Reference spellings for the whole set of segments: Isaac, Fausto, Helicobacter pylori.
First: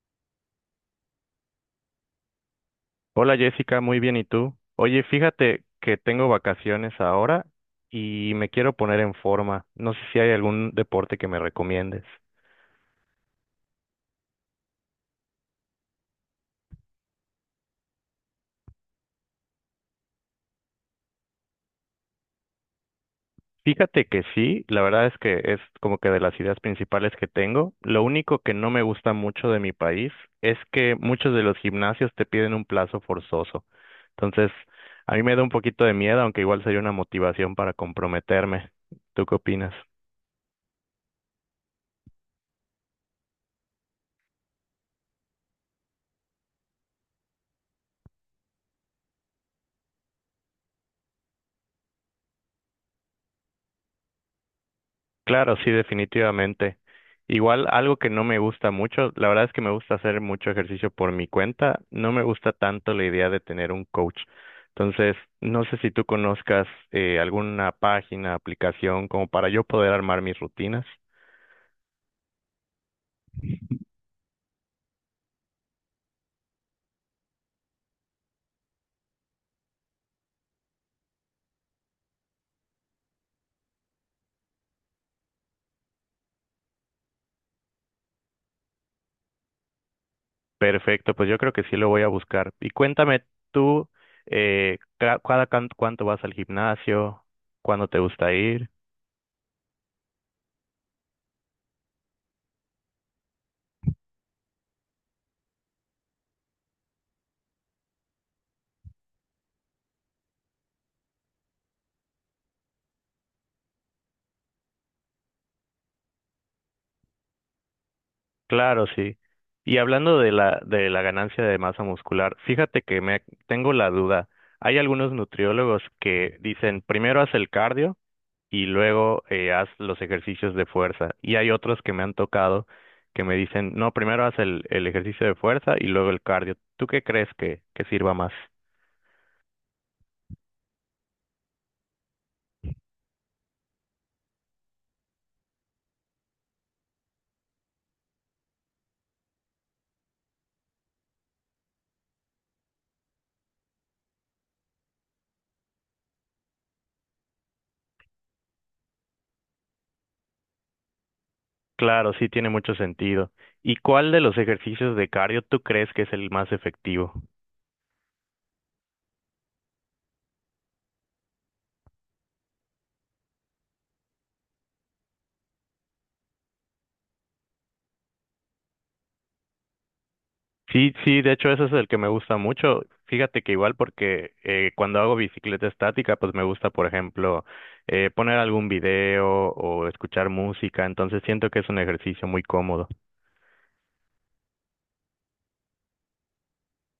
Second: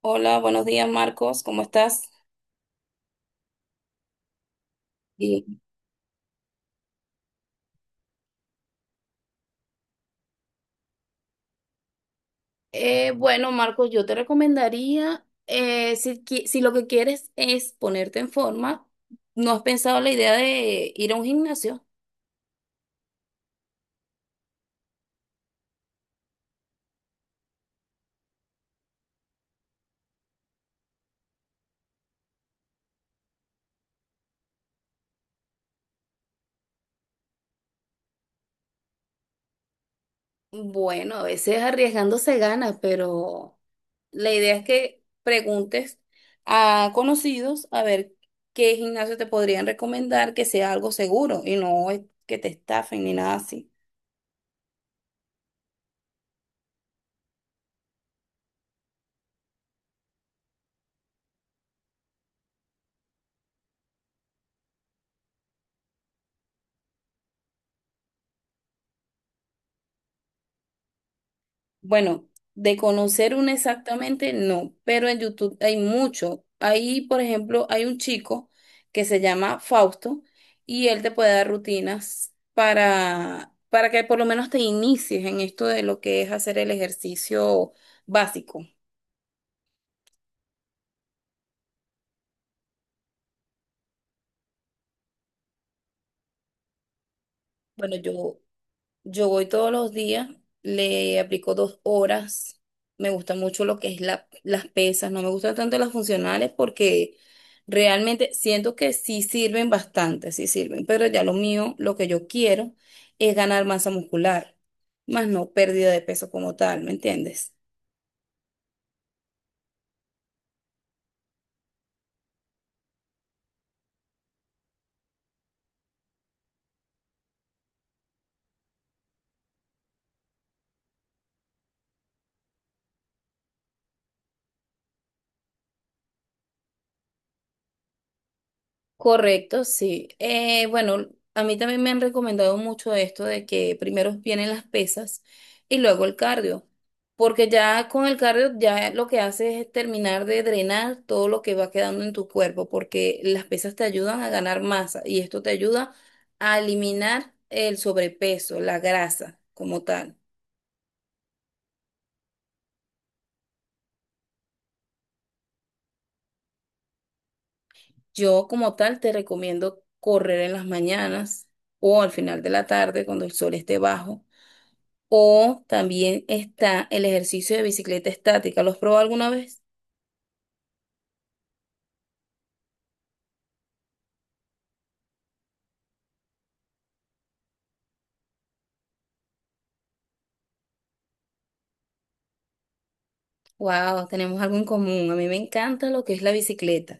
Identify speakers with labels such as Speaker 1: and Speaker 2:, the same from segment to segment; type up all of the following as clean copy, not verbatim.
Speaker 1: Hola, buenos días Marcos, ¿cómo estás?
Speaker 2: Hola Jessica, muy bien, ¿y tú? Oye,
Speaker 1: Sí.
Speaker 2: fíjate que tengo vacaciones ahora y me quiero poner en forma. No sé si hay algún deporte que me recomiendes.
Speaker 1: Bueno, Marcos, yo te recomendaría, si lo que quieres es ponerte en forma, ¿no has pensado la idea de ir a un gimnasio?
Speaker 2: Fíjate que sí, la verdad es que es como que de las ideas principales que tengo. Lo único que no me gusta mucho de mi país es que muchos de los gimnasios te piden un plazo forzoso. Entonces, a mí me da un poquito de miedo, aunque igual sería una motivación para comprometerme. ¿Tú qué opinas?
Speaker 1: Bueno, a veces arriesgando se gana, pero la idea es que preguntes a conocidos a ver qué gimnasio te podrían recomendar que sea algo seguro y no es que te estafen ni nada así.
Speaker 2: Claro, sí, definitivamente. Igual algo que no me gusta mucho, la verdad es que me gusta hacer mucho ejercicio por mi cuenta, no me gusta tanto la idea de tener un coach. Entonces, no sé si tú conozcas alguna página, aplicación como para yo poder armar mis rutinas.
Speaker 1: Bueno, de conocer uno exactamente, no, pero en YouTube hay mucho. Ahí, por ejemplo, hay un chico que se llama Fausto y él te puede dar rutinas para que por lo menos te inicies en esto de lo que es hacer el ejercicio básico.
Speaker 2: Perfecto, pues yo creo que sí lo voy a buscar. Y cuéntame tú, cada cuánto vas al gimnasio, cuándo
Speaker 1: Bueno,
Speaker 2: te gusta
Speaker 1: yo
Speaker 2: ir.
Speaker 1: Yo voy todos los días, le aplico dos horas. Me gusta mucho lo que es las pesas, no me gustan tanto las funcionales porque realmente siento que sí sirven bastante, sí sirven, pero ya lo mío, lo que yo quiero es ganar masa muscular, más no pérdida de peso como tal, ¿me entiendes?
Speaker 2: Claro, sí. Y hablando de la ganancia de masa muscular, fíjate que me tengo la duda. Hay algunos nutriólogos que dicen primero haz el cardio y luego haz los ejercicios de fuerza. Y hay otros que me han tocado que me dicen, no, primero haz el ejercicio de fuerza y luego el cardio. ¿Tú qué crees que sirva más?
Speaker 1: Correcto, sí. Bueno, a mí también me han recomendado mucho esto de que primero vienen las pesas y luego el cardio, porque ya con el cardio ya lo que hace es terminar de drenar todo lo que va quedando en tu cuerpo, porque las pesas te ayudan a ganar masa y esto te ayuda a eliminar el sobrepeso, la grasa como tal.
Speaker 2: Claro, sí tiene mucho sentido. ¿Y cuál de los ejercicios de cardio tú crees que es el más efectivo?
Speaker 1: Yo como tal te recomiendo correr en las mañanas o al final de la tarde cuando el sol esté bajo. O también está el ejercicio de bicicleta estática. ¿Los probó alguna vez?
Speaker 2: Sí, sí, de hecho ese es el que me gusta mucho. Fíjate que igual porque cuando hago bicicleta estática, pues me gusta, por ejemplo, poner algún video o escuchar música, entonces siento que es un ejercicio muy cómodo.
Speaker 1: Wow, tenemos algo en común. A mí me encanta lo que es la bicicleta.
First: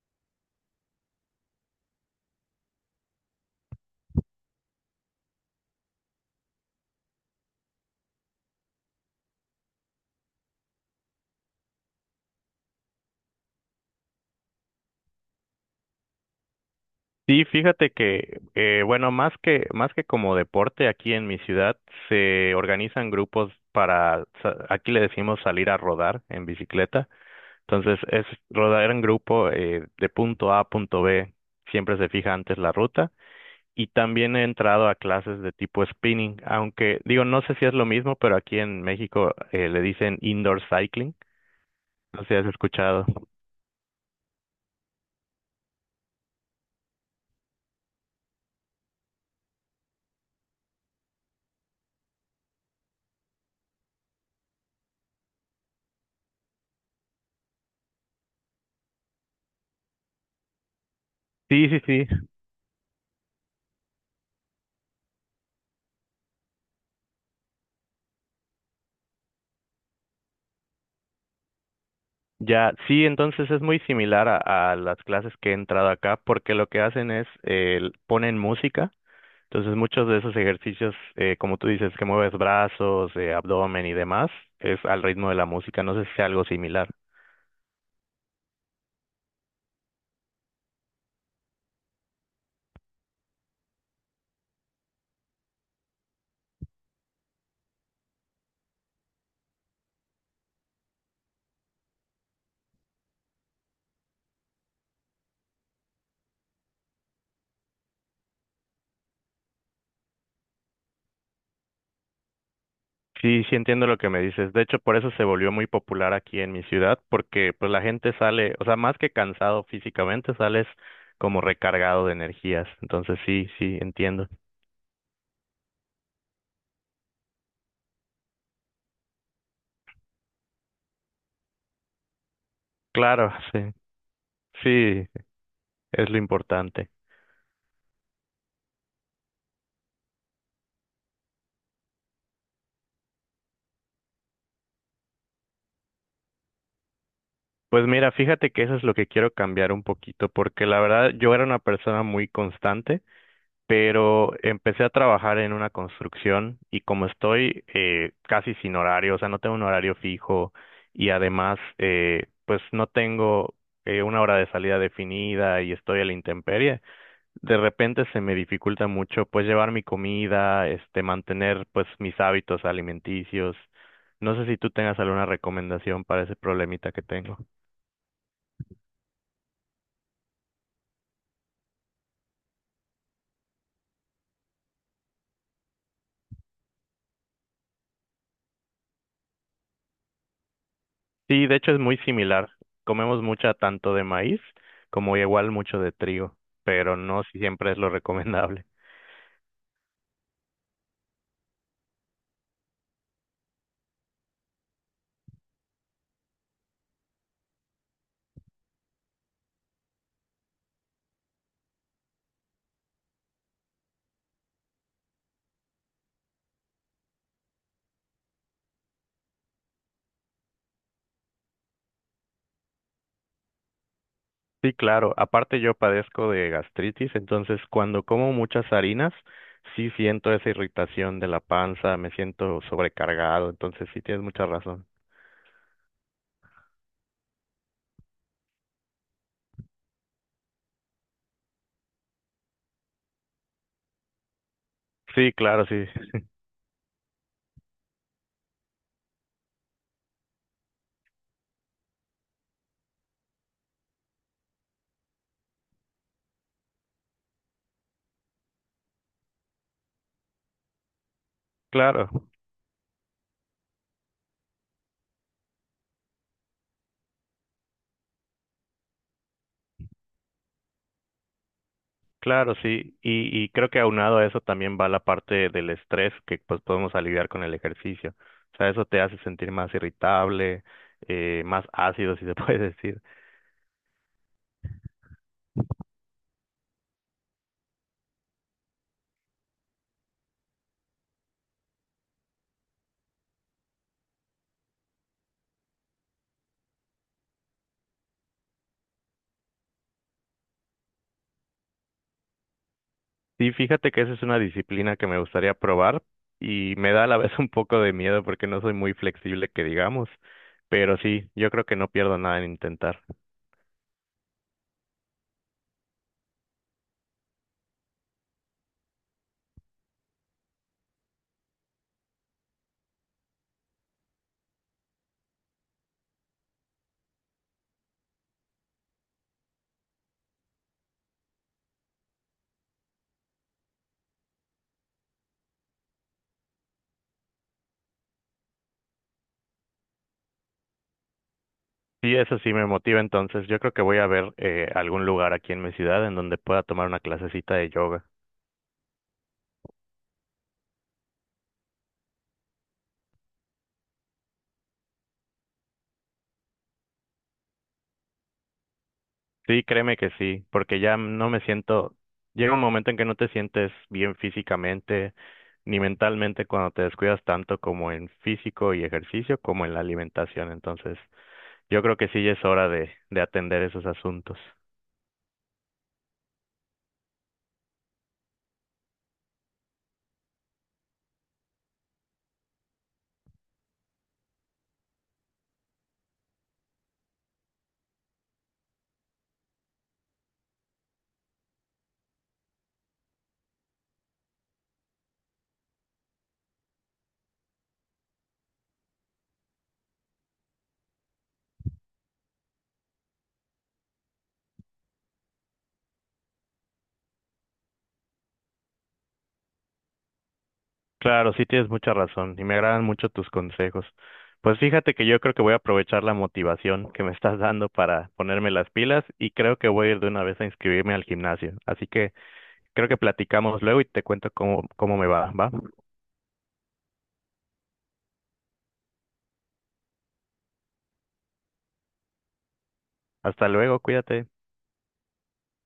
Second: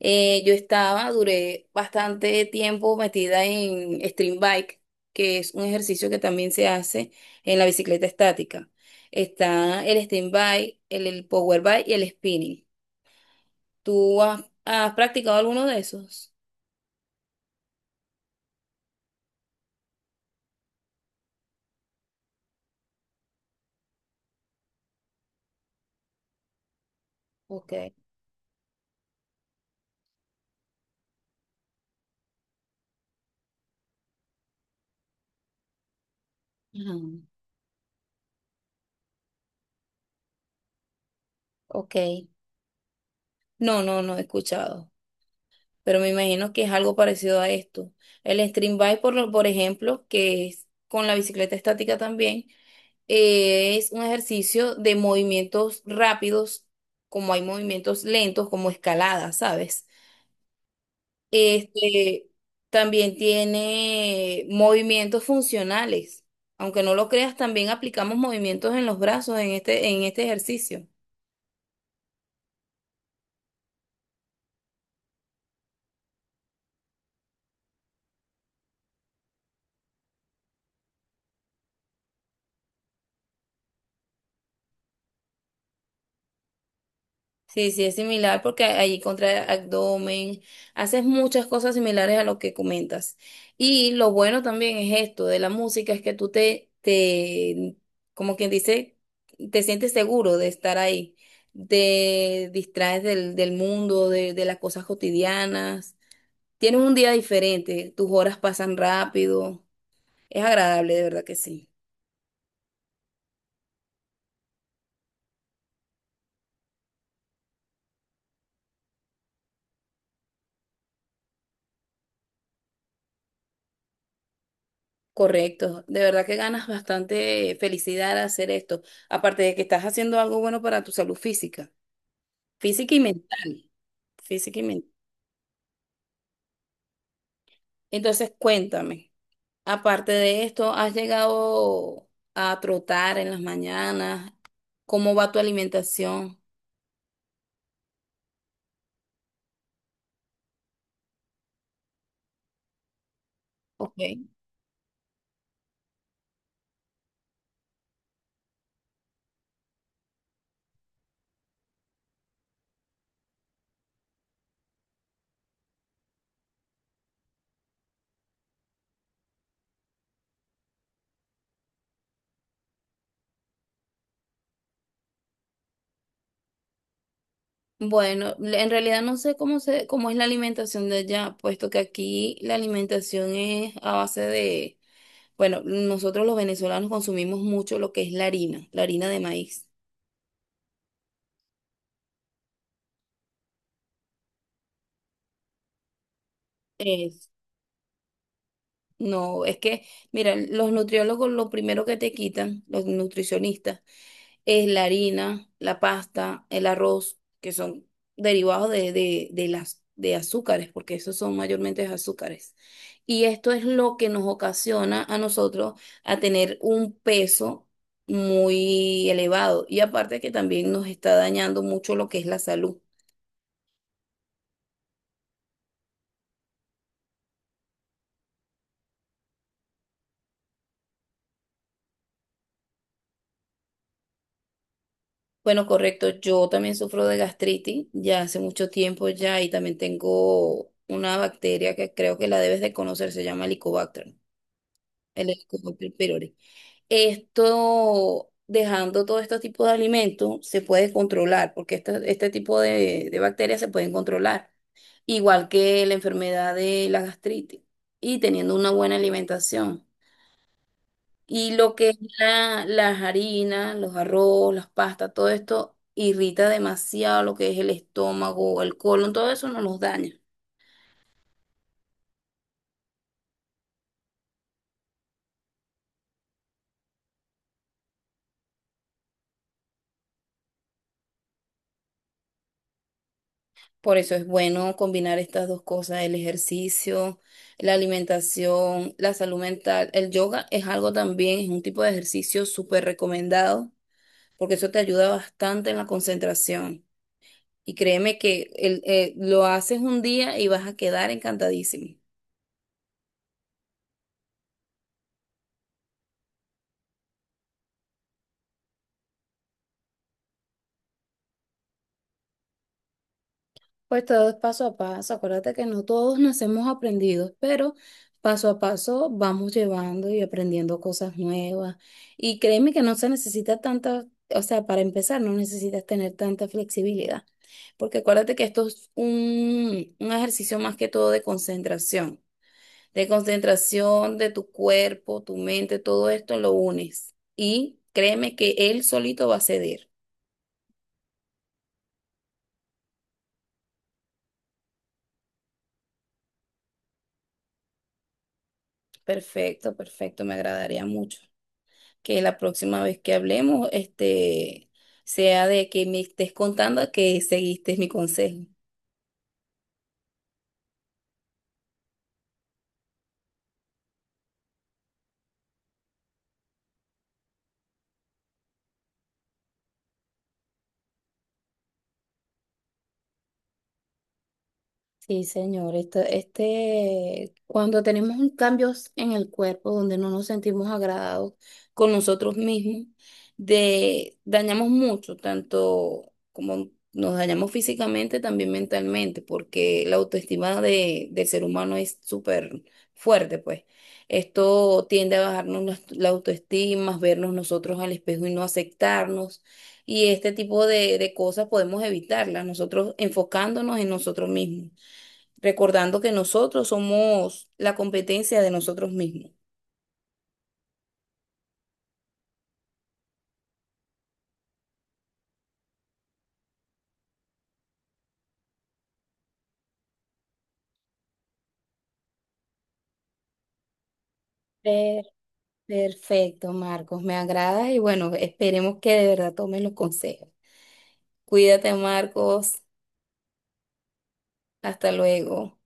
Speaker 1: Yo estaba, duré bastante tiempo metida en stream bike, que es un ejercicio que también se hace en la bicicleta estática. Está el stream bike, el power bike y el spinning. ¿Tú has practicado alguno de esos?
Speaker 2: Sí, fíjate que, bueno, más que como deporte, aquí en mi ciudad se organizan grupos para, aquí le decimos salir a rodar en bicicleta,
Speaker 1: Ok.
Speaker 2: entonces es rodar en grupo de punto A a punto B, siempre se fija antes la ruta. Y también he entrado a clases de tipo spinning,
Speaker 1: Ajá.
Speaker 2: aunque digo, no sé si es lo mismo, pero aquí en México le dicen indoor cycling.
Speaker 1: Ok.
Speaker 2: No sé si has escuchado.
Speaker 1: No he escuchado, pero me imagino que es algo parecido a esto. El stream bike, por ejemplo, que es con la bicicleta estática también, es un ejercicio de movimientos rápidos, como hay movimientos lentos, como escalada, ¿sabes?
Speaker 2: Sí, sí,
Speaker 1: Este
Speaker 2: sí.
Speaker 1: también tiene movimientos funcionales. Aunque no lo creas, también aplicamos movimientos en los brazos en este ejercicio.
Speaker 2: Ya, sí, entonces es muy similar a las clases que he entrado acá, porque lo que hacen es ponen música. Entonces muchos de esos ejercicios, como tú dices, que mueves brazos, abdomen y demás, es al ritmo de la música. No sé si sea algo similar.
Speaker 1: Sí, sí, es similar porque allí contra abdomen, haces muchas cosas similares a lo que comentas. Y lo bueno también es esto de la música, es que como quien dice, te sientes seguro de estar ahí, te distraes del mundo, de las cosas cotidianas. Tienes un día diferente, tus horas pasan rápido, es agradable, de verdad que sí.
Speaker 2: Sí, sí entiendo lo que me dices. De hecho, por eso se volvió muy popular aquí en mi ciudad, porque pues la gente sale, o sea, más que cansado físicamente, sales como recargado de energías. Entonces, sí, sí, entiendo.
Speaker 1: Correcto, de verdad que ganas bastante felicidad al hacer esto, aparte de que estás haciendo algo bueno para tu salud física, física y
Speaker 2: Claro,
Speaker 1: mental,
Speaker 2: sí,
Speaker 1: física y mental.
Speaker 2: sí, es lo importante.
Speaker 1: Entonces, cuéntame, aparte de esto, ¿has llegado a trotar en las mañanas? ¿Cómo va tu alimentación?
Speaker 2: Pues mira, fíjate que eso es lo que quiero cambiar un poquito, porque la verdad yo era una persona muy constante,
Speaker 1: Ok.
Speaker 2: pero empecé a trabajar en una construcción y como estoy casi sin horario, o sea, no tengo un horario fijo y además, pues no tengo una hora de salida definida y estoy a la intemperie, de repente se me dificulta mucho pues llevar mi comida, este, mantener pues mis hábitos alimenticios. No sé si tú tengas alguna recomendación para ese problemita que tengo.
Speaker 1: Bueno, en realidad no sé cómo es la alimentación de allá, puesto que aquí la alimentación es a base de... Bueno, nosotros los venezolanos consumimos mucho lo que es la harina de maíz.
Speaker 2: Sí, de hecho es muy similar. Comemos mucha tanto de maíz como igual mucho de trigo, pero no
Speaker 1: Es,
Speaker 2: siempre es lo recomendable.
Speaker 1: no, es que, mira, los nutriólogos lo primero que te quitan, los nutricionistas, es la harina, la pasta, el arroz, que son derivados de azúcares, porque esos son mayormente azúcares. Y esto es lo que nos ocasiona a nosotros a tener un peso muy elevado. Y aparte que también nos está dañando mucho lo que es la salud.
Speaker 2: Sí, claro. Aparte yo padezco de gastritis, entonces cuando como muchas harinas, sí siento esa irritación de la panza, me siento sobrecargado, entonces sí tienes mucha razón.
Speaker 1: Bueno, correcto. Yo también sufro de gastritis ya hace mucho tiempo ya y también tengo una bacteria que creo que la debes de conocer, se llama Helicobacter, el
Speaker 2: Sí, claro, sí,
Speaker 1: Helicobacter pylori. Esto, dejando todo este tipo de alimentos, se puede controlar porque este tipo de bacterias se pueden controlar, igual que la enfermedad de la gastritis y teniendo una buena alimentación. Y lo que es
Speaker 2: claro.
Speaker 1: las harinas, los arroz, las pastas, todo esto irrita demasiado lo que es el estómago, el colon, todo eso nos los daña.
Speaker 2: Claro, sí, y creo que aunado a eso también va la parte del estrés que pues podemos aliviar con el ejercicio. O sea, eso te hace sentir más irritable, más ácido, si se puede decir.
Speaker 1: Por eso es bueno combinar estas dos cosas, el ejercicio, la alimentación, la salud mental. El yoga es algo también, es un tipo de ejercicio súper recomendado, porque eso te ayuda bastante en la concentración. Y créeme que lo haces un día y vas a quedar encantadísimo.
Speaker 2: Sí, fíjate que esa es una disciplina que me gustaría probar y me da a la vez un poco de miedo porque no soy muy flexible, que digamos, pero sí, yo creo que no pierdo nada en intentar.
Speaker 1: Pues todo es paso a paso. Acuérdate que no todos nacemos aprendidos, pero paso a paso vamos llevando y aprendiendo cosas nuevas. Y créeme que no se necesita tanta, o sea, para empezar, no necesitas tener tanta flexibilidad, porque acuérdate que esto es un ejercicio más que todo de concentración, de concentración de tu cuerpo, tu mente, todo esto lo unes. Y créeme que él solito va a ceder.
Speaker 2: Sí, eso sí me motiva, entonces yo creo que voy a ver algún lugar aquí en mi ciudad en donde pueda tomar una clasecita de yoga.
Speaker 1: Perfecto, perfecto, me agradaría mucho que la próxima vez que hablemos, este, sea de que me estés contando que seguiste mi consejo.
Speaker 2: Sí, créeme que sí, porque ya no me siento, llega un momento en que no te sientes bien físicamente ni mentalmente cuando te descuidas tanto como en físico y ejercicio como en la alimentación. Entonces, yo creo que sí ya es hora de atender esos asuntos.
Speaker 1: Sí, señor, esto, este, cuando tenemos un cambios en el cuerpo donde no nos sentimos agradados con nosotros mismos, de, dañamos mucho, tanto como nos dañamos físicamente, también mentalmente, porque la autoestima del ser humano es súper fuerte, pues. Esto tiende a bajarnos la autoestima, vernos nosotros al espejo y no aceptarnos. Y este tipo de cosas podemos evitarlas, nosotros enfocándonos en nosotros mismos, recordando que nosotros somos la competencia de nosotros mismos.
Speaker 2: Claro, sí tienes mucha razón y me agradan mucho tus consejos. Pues fíjate que yo creo que voy a aprovechar la motivación que me estás dando para ponerme las pilas y creo que voy a ir de una vez a inscribirme al gimnasio. Así que creo que platicamos luego y te cuento cómo, cómo
Speaker 1: Per-
Speaker 2: me va, ¿va?
Speaker 1: perfecto, Marcos, me agrada y bueno, esperemos que de verdad tomen los consejos. Cuídate, Marcos.
Speaker 2: Hasta luego, cuídate.
Speaker 1: Hasta luego.